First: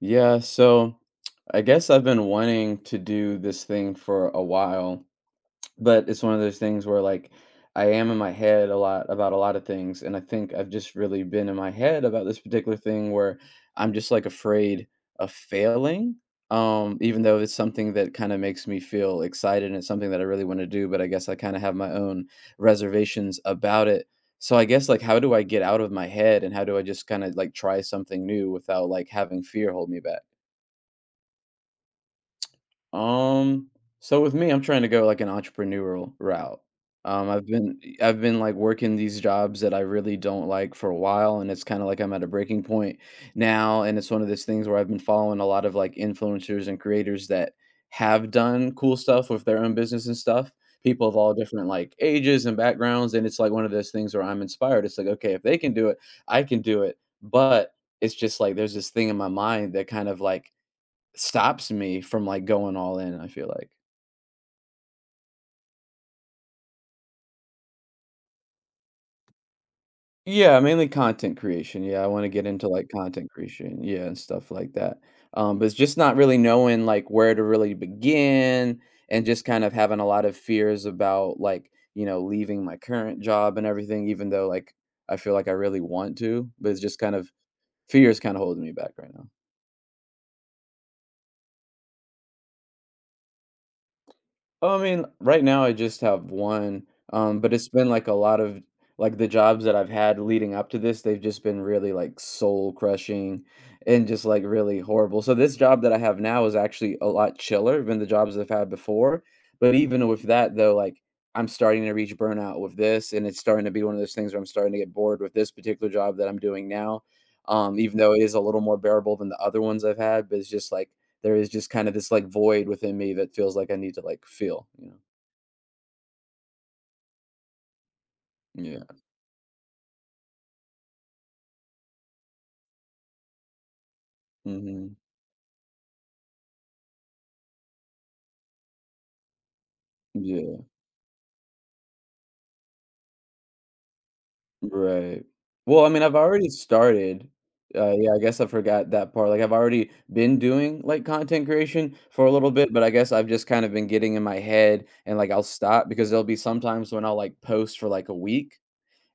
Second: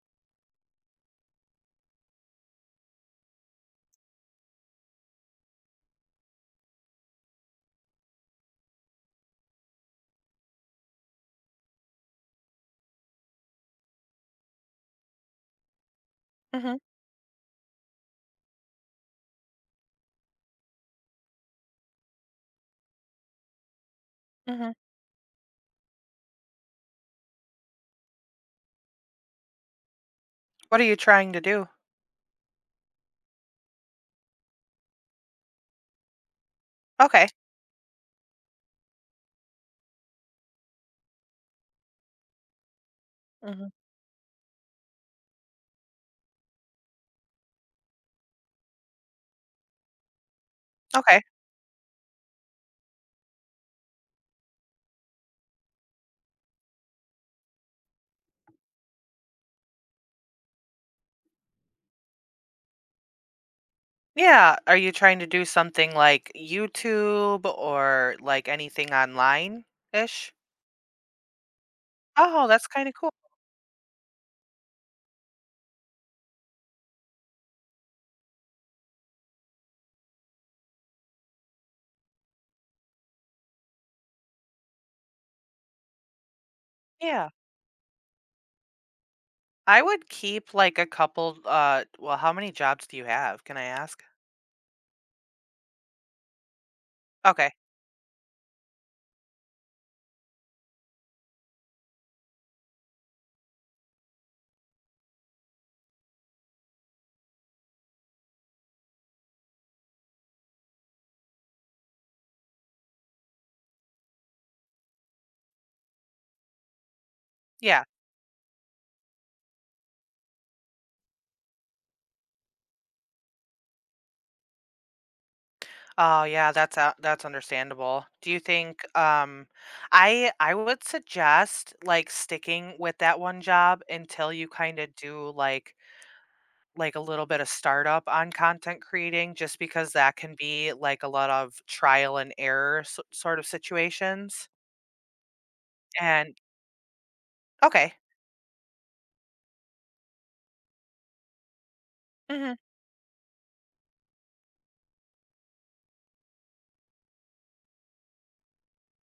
Yeah, so I guess I've been wanting to do this thing for a while, but it's one of those things where like I am in my head a lot about a lot of things, and I think I've just really been in my head about this particular thing where I'm just like afraid of failing. Mhm, Even though it's something that kind of makes me feel excited and it's something that I really want to do, but I guess I kind of have my own reservations about it. So I mhm. guess like how do I get out of my head and how do I just kind of like try something new without like having fear hold me back? What are you trying to do? Um, so with me, I'm trying to go like an entrepreneurial route. Okay. I've been like working these jobs that I really don't like for a while, and it's kind of like I'm at a breaking point Mhm. now. And it's one of those things where I've been following a lot of like influencers and creators that have done cool stuff with their own business and stuff. People of Okay. all different like ages and backgrounds, and it's like one of those things where I'm inspired. It's like, okay, if they can do it, I can do it. But it's just like there's this thing in my mind that kind of like stops me from, like, going all in, I feel like. Yeah, are you trying to do something like YouTube or, like, anything online-ish? Yeah, mainly content creation, yeah, I wanna Oh, get that's into, like, kinda cool. content creation, yeah, and stuff like that, but it's just not really knowing, like, where to really begin and just kind of having a lot of fears about, like, leaving my current job and everything, even though, like, I feel like I really want to, but it's just kind Yeah. of fears kinda holding me back right now. I would keep, like, a couple, well, how many jobs do you have? Can I ask? Oh, I mean, right now I just have one, Okay. but it's been like a lot of like the jobs that I've had leading up to this, they've just been really like soul crushing and just like really horrible. So this job that I have now is actually a lot chiller than the jobs I've had before. But even with that though, like I'm starting to reach burnout with this, and it's starting to be one of those things where I'm starting to get bored with this particular job that I'm doing now. Yeah. Even though it is a little more bearable than the other ones I've had, but it's just like there is just kind of this like void within me that feels like I need to like feel, you know? Oh, yeah, that's understandable. Do you think, Yeah. I would suggest, like, sticking with that one job until you kinda Mhm. do, like a little bit of startup on content creating, just because that can Yeah. be like a lot of trial and error s sort of situations. Right. Well, I mean, I've And already started. okay. Yeah, I guess I forgot that part. Like, I've already been doing like content creation for a little Mhm. bit, but I guess I've just kind of been getting in my head and like I'll stop because there'll be sometimes when I'll like post for like a week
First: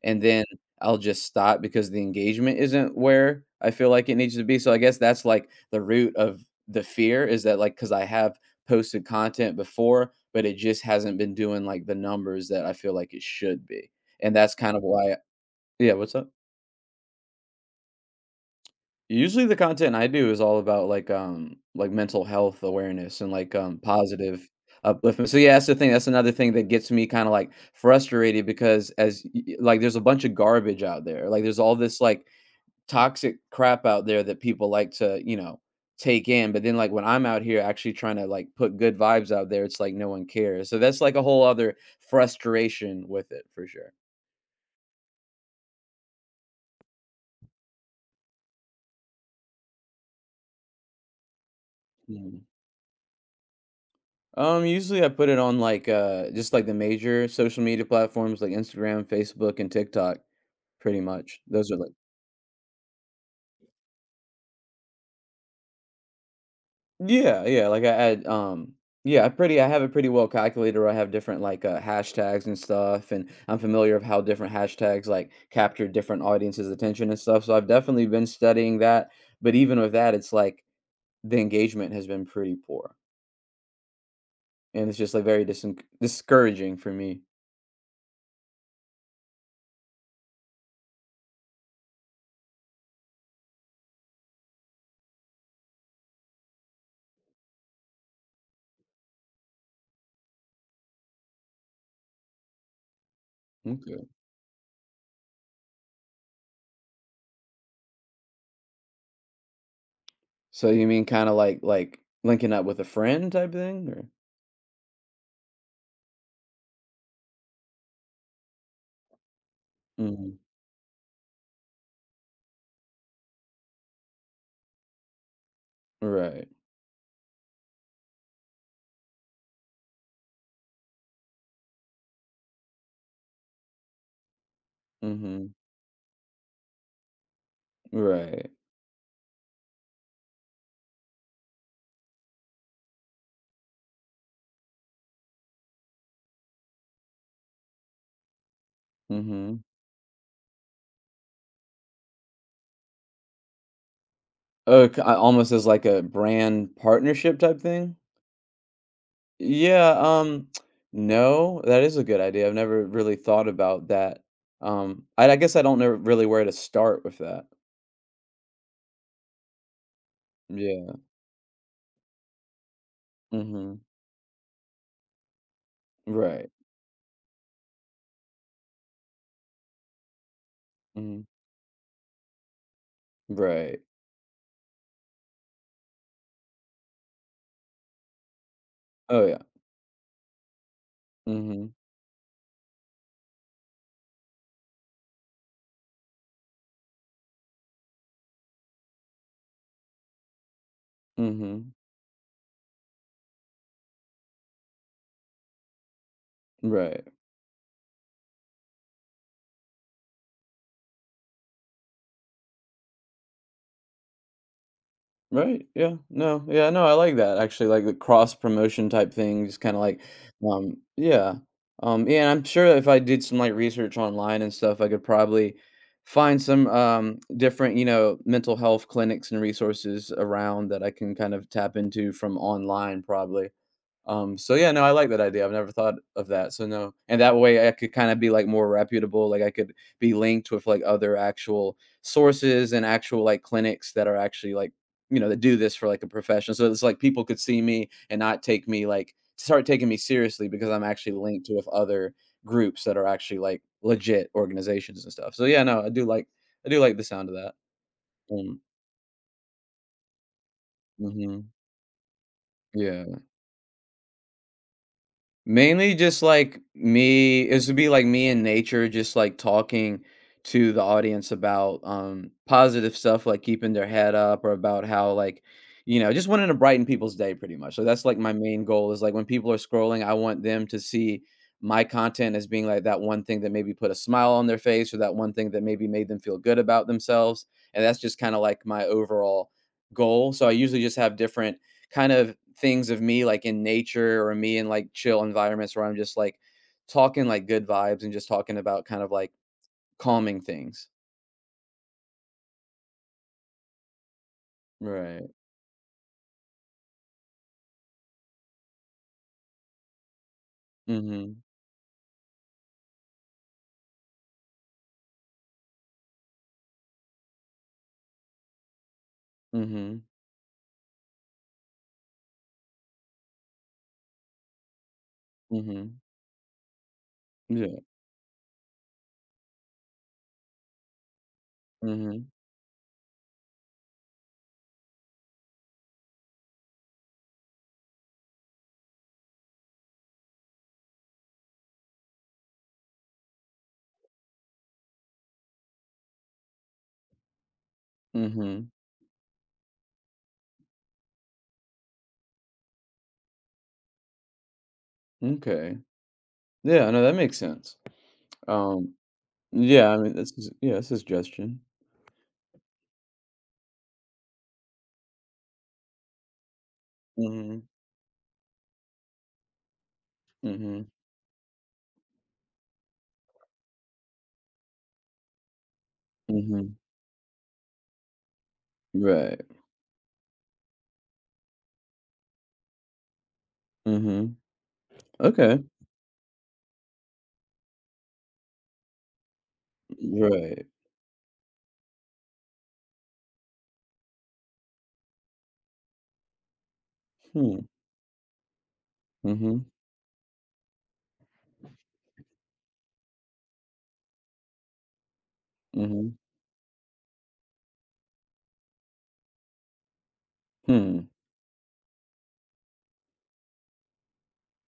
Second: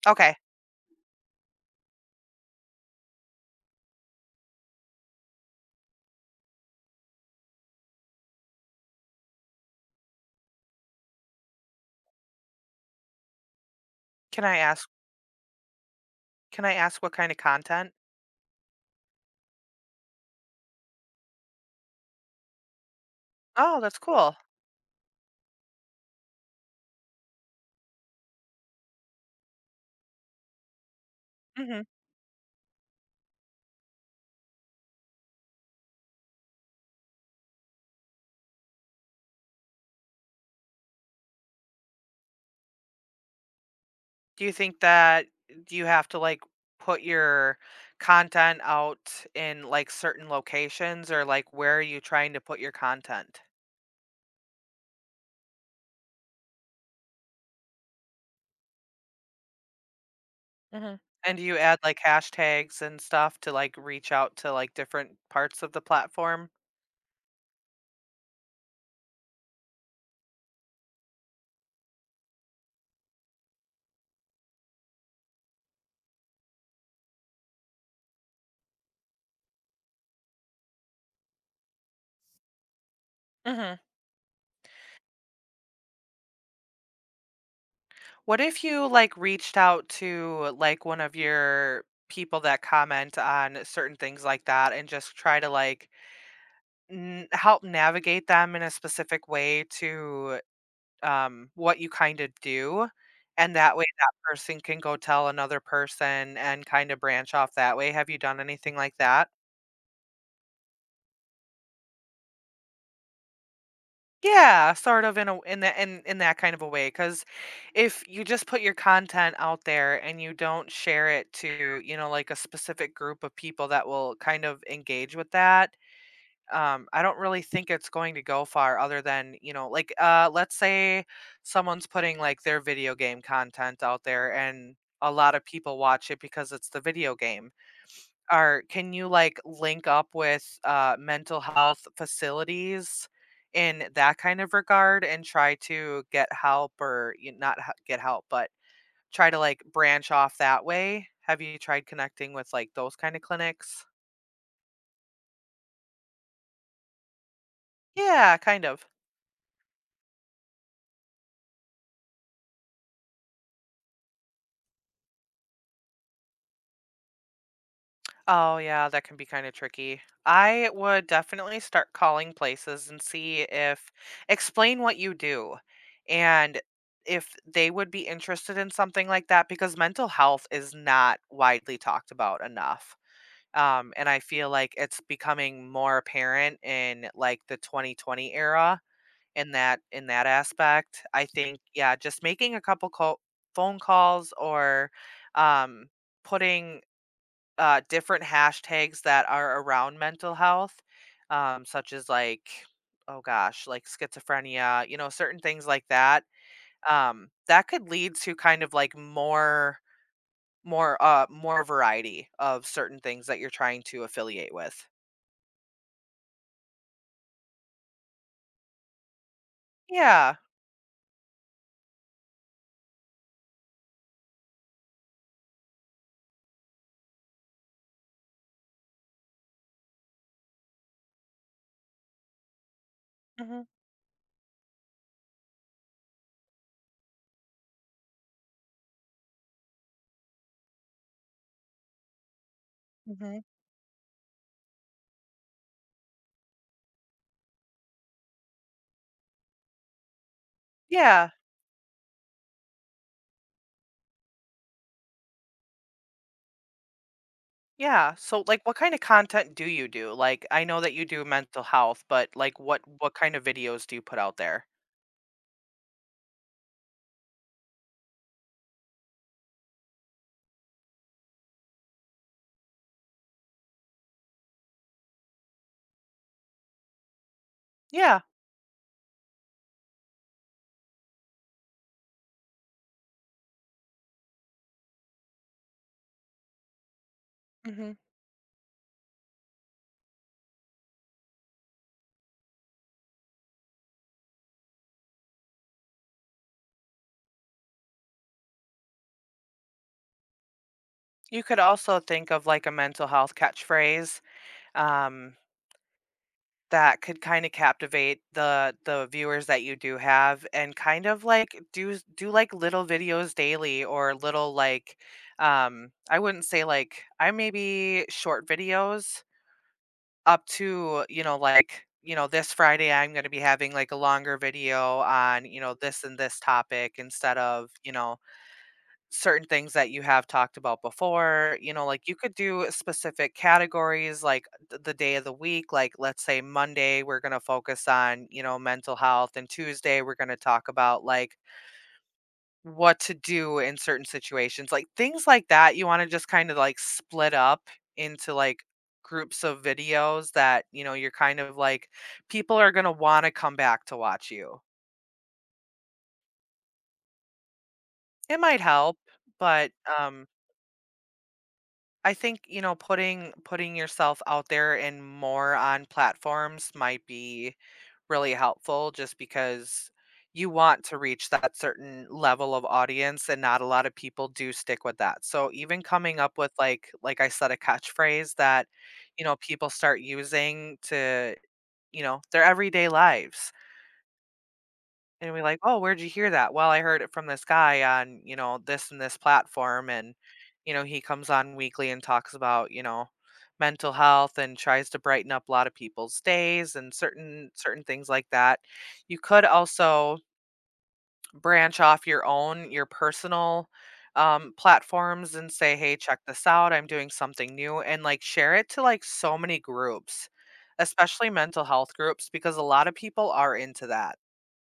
and Okay. then I'll just stop because the engagement isn't where I feel like it needs to be. So I guess that's like the root of the fear is that like because I have posted content before, but it just hasn't been doing like the numbers that I feel like it should be. And Can that's I kind of ask why yeah, what's up? can I ask what kind of content? Usually the content I do is all about like mental health awareness and like Oh, that's cool. positive upliftment. So yeah, that's the thing. That's another thing that gets me kind of like frustrated because like there's a bunch of garbage out there. Like there's all Mhm. this like toxic crap out there that people like to, take in, but then, like, when I'm out here actually trying to, like, put good vibes out there, it's like no one cares, so that's, like, a whole other frustration with it for sure. Do you think that do you have to like put your content out in like certain locations, or like where are you trying Mhm. to put your content? Usually I put it on, like, just, like, the major social media platforms like Instagram, Facebook, and TikTok, Mhm. pretty And much. do you Those add are, like. like hashtags and stuff to like reach out to like different parts of the platform? Yeah, yeah. Yeah, I have it pretty well calculated. Where I have different like hashtags and stuff, and I'm familiar of how different hashtags like capture different audiences' attention and stuff. So I've definitely been studying that. But even with that, it's like the engagement has been pretty poor, Mhm. and it's just like very discouraging for me. What if you like reached out to like one of your people that comment on certain things like that and just try to like help navigate them in a specific way to what you kind of do? And that way Okay. that person can go tell another person and kind of branch off that way. Have you done anything like that? So you mean kind of like linking up with a friend type thing, or? Yeah, sort of in a in that kind of a way. Because if you just put your content out there and you Mhm. don't share it to, you know, like a specific group of people that will kind of engage with that, Right. I don't really think it's going to go far other than, you know, like let's say someone's putting like their video game content out there, and a lot of Mm-hmm. people watch it because it's the video game. Right. Or can you, like, link up with, mental health facilities in that kind of regard and try to get help, or y not h get help, but try to, Mm-hmm. like, branch off that way? Have you tried connecting with, like, those kinda clinics? K almost as like a brand partnership type thing? Yeah, kind of. Yeah, no, that is a good idea. I've never really thought about that. I guess I don't know really where to start with that. Oh yeah, that can be kind of tricky. I Yeah. would definitely start calling places and see Mhm. if explain what you do, Right. and if they would be interested in something like that, because mental health is not Mhm. widely talked about enough. Right. And I feel like it's becoming more apparent in like the 2020 era Oh, yeah. in that aspect. I think Mhm. yeah, just making a couple phone calls, or um putting different hashtags that are around mental health, Mhm. such as like, oh gosh, like schizophrenia, you know, certain things like that. Right. That could lead to kind of like more, more variety of certain things that you're trying to affiliate with. Right, yeah, no, yeah, no, I like that, actually, like, the cross promotion type thing, just kinda like, Yeah. Yeah, yeah, and I'm sure if I did some, like, research online and stuff, I could probably find some, different, mental health clinics and resources around that I can kind of tap into from online, probably. Hmm. So yeah, no, I like that idea. I've never thought of that. So no, and that way I could kind of be like more reputable. Like I could be linked with like other actual sources and actual Hmm. like clinics that are actually like you know that do this for like a profession. So it's like people could see me and not take me like start taking me seriously because I'm actually Yeah. linked with other groups that are actually like legit organizations and stuff. So yeah, no, I do like the sound of that. Yeah. So Um, like what kind of content do you do? Like I know that you do mhm, mental health, but like what yeah. kind of videos do you put out there? Mainly just, like, me it would be, like, me in nature just, like, talking to the audience about, positive stuff, like keeping their head up or about how, like, you know, just wanting to brighten people's day pretty much. So that's, like, Yeah. my main goal is, like, when people are scrolling, I want them to see my content as being, like, that one thing that maybe put a smile on their face or that one thing that maybe made them feel good about themselves, and that's just kinda, like, my overall goal. So I usually just have different kind of things of me like in nature or me in like chill environments where I'm just like talking like good vibes and just talking about kind of like calming things. You could also think of like a mental health catchphrase Right. um, that could kind of captivate the viewers that you do have, and kind of Mhm. like do like little videos daily, or little like I wouldn't say like I maybe short videos Mhm. up to, you know, like, you know, this Friday I'm going to be having like a longer video on, you know, Mhm. this and this topic, instead of, Yeah. you know, certain things that you have talked about before, you know, like you Mhm. could do specific categories like the day of the week, like let's say Monday we're going to focus on, you know, mental health, and Tuesday we're going to talk about like what to do in certain situations, like things like that you want to just kind of like split up into like Mhm. groups of videos that, you know, you're kind of like people are going to want to come back to watch you. Okay. Yeah, no, that makes sense. It might Um, help, but yeah, I mean, um this is yeah, a suggestion. I think, you know, putting yourself out there and more on platforms might be Mhm. really helpful, just because you want Mhm. to reach that certain level of audience, and not a lot of people do stick with that. So even coming up with Mhm. Like I said a catchphrase that, you know, Right. people start using to, you know, their everyday lives. Mhm. And we're like, Okay. "Oh, where'd you hear that?" "Well, I heard it from this guy on, you know, this and this platform, and, Right. you know, he comes on weekly and talks about, you know, mental health and tries to brighten up a lot of people's days and Hmm. certain things like that." You could Mhm. also branch off your own your personal, platforms and say, "Hey, check Mhm. this out. I'm doing something new," and, like, share it to, like, so many groups, Hmm. especially mental health groups, because a lot of people are into that.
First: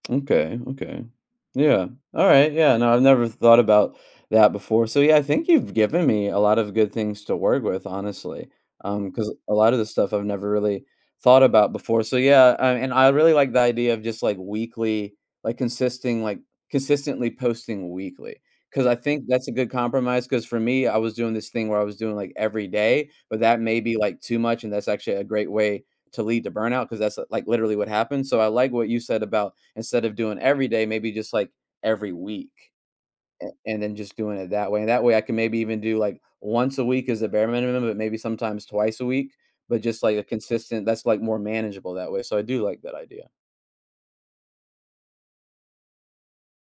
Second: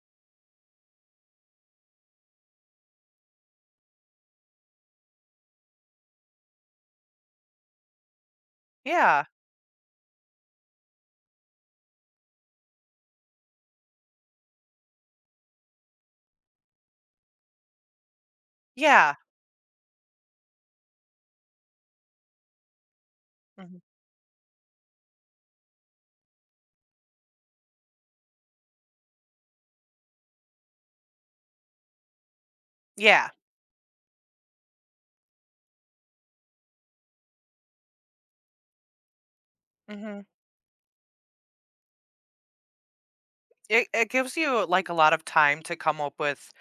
Okay, okay. Yeah. All right. Yeah. No, I've never thought about that before. So yeah, I think you've given me a lot of good things to work with, honestly. Yeah. Because a lot of the stuff I've never really thought about before. So yeah, and I really like the idea of just like weekly, like consistently posting weekly. Because I Yeah. think that's a good compromise. Because for me, I was doing this thing where I was doing like every day, but that Mhm. may be like too much, and that's actually a great way to lead to burnout because that's like literally what happened. So I like what you said about instead of doing every day, maybe just like every week Yeah. And then just doing it that way. And that way I can maybe even do like once a week is the bare minimum, but maybe sometimes twice a week, but just like Mhm. a consistent that's like more manageable that way. So I do like that idea. It gives you, like, a lot of time to come up with,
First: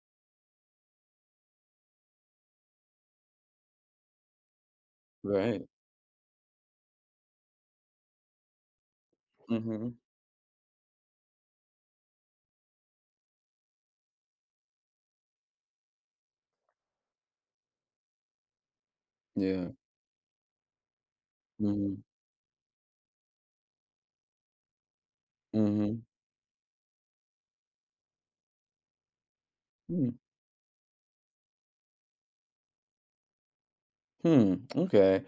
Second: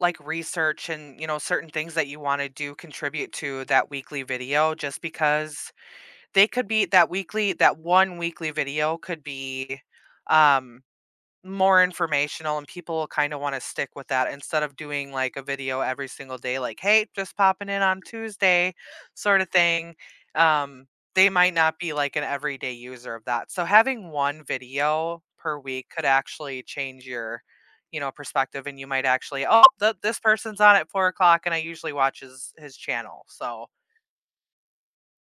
like, research and, you know, certain things that you wanna do contribute to that weekly video, just Right. because they could be that one weekly video could be, Mm-hmm. um, more informational, and people will kind of want to stick with that instead of doing like a video every single day, like hey just popping in on Tuesday sort of Yeah. thing. Um, they might not be Mm-hmm. like an everyday user of that, so having one video per week Mm-hmm. could actually change your, you know, perspective, and you might actually oh Hmm. this person's on at 4 o'clock and I usually watch his channel so Hmm, okay.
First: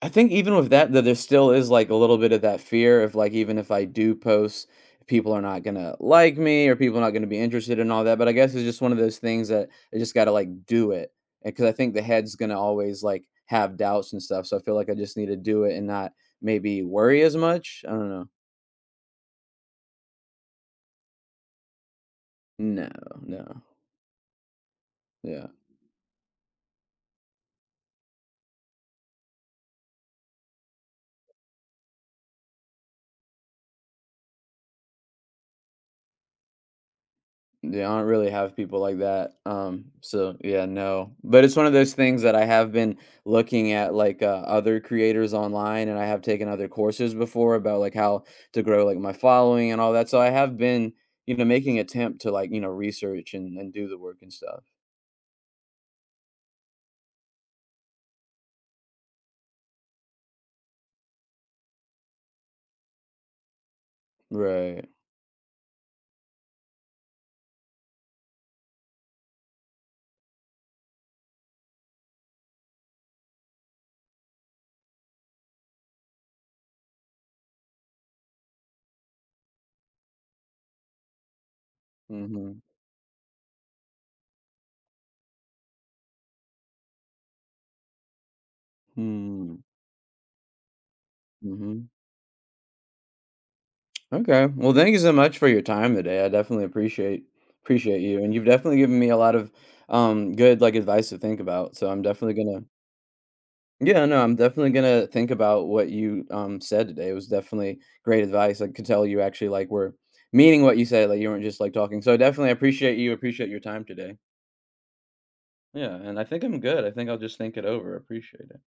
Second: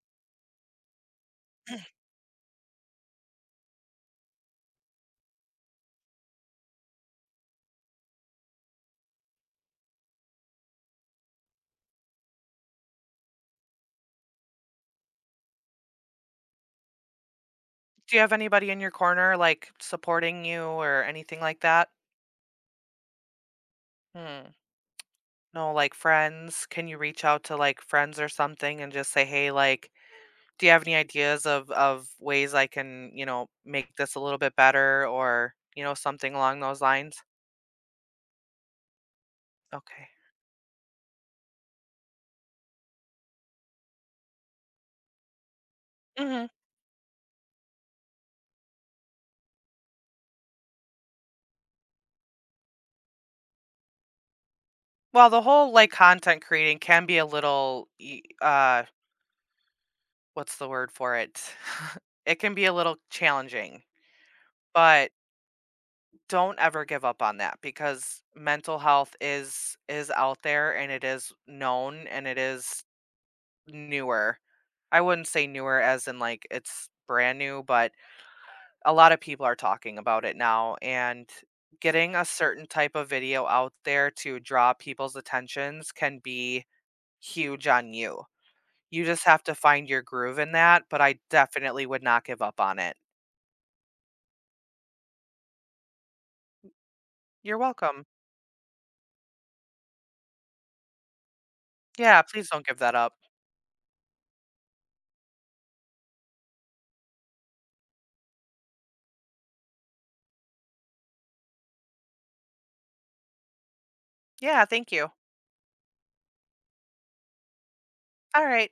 I think even with that, that there still is like a little bit of that fear of like even if I do post, people are not gonna like me or people are not gonna be interested in all that. But I guess it's just one of those things that I just gotta like do it because I think the head's gonna always like have doubts and stuff. So I feel like I just need to do it and not maybe worry as much. I don't do you know. have anybody in your corner like supporting you or anything like that? No, no, Hmm. yeah. No, like friends. Can you reach out to like friends or something and just say, "Hey, like, do you have any ideas of ways I can, you know, make this a little bit better, or, you know, something along those lines?" Yeah, I don't really have people like that. Um, Okay. so yeah, no. But it's one of those things that I have been looking at like other creators online and I have Mhm. taken other courses before about like how to grow like my following and all that. So I have been, you know, making attempt to like, you know, research and do the work and stuff. Well, the whole like content creating can be a little what's the word for it? It can be a little challenging, Right. but don't ever give up on that, because mental health is out there, and it is known, and it is newer. I wouldn't say newer as in, like, it's brand new, but a lot of people are talking about it now, and getting a Mm-hmm. certain type of video out there to draw people's attentions can be huge on you. You just have to Hmm. find your groove in that, but I definitely Mm-hmm. would not give up on it. Okay. Well, thank you so much for your time today. I definitely appreciate You're appreciate welcome. you. And you've definitely given me a lot of good like advice to think about. So I'm Yeah, definitely please gonna. don't give that up. Yeah, no, I'm definitely gonna think about what you said today. It was definitely great advice. I could tell you actually like were meaning what you said, like you weren't just like talking. So definitely appreciate you, appreciate your time today. Yeah, thank you. Yeah, and I think I'm good. I think I'll just think it over. Appreciate it. Alright.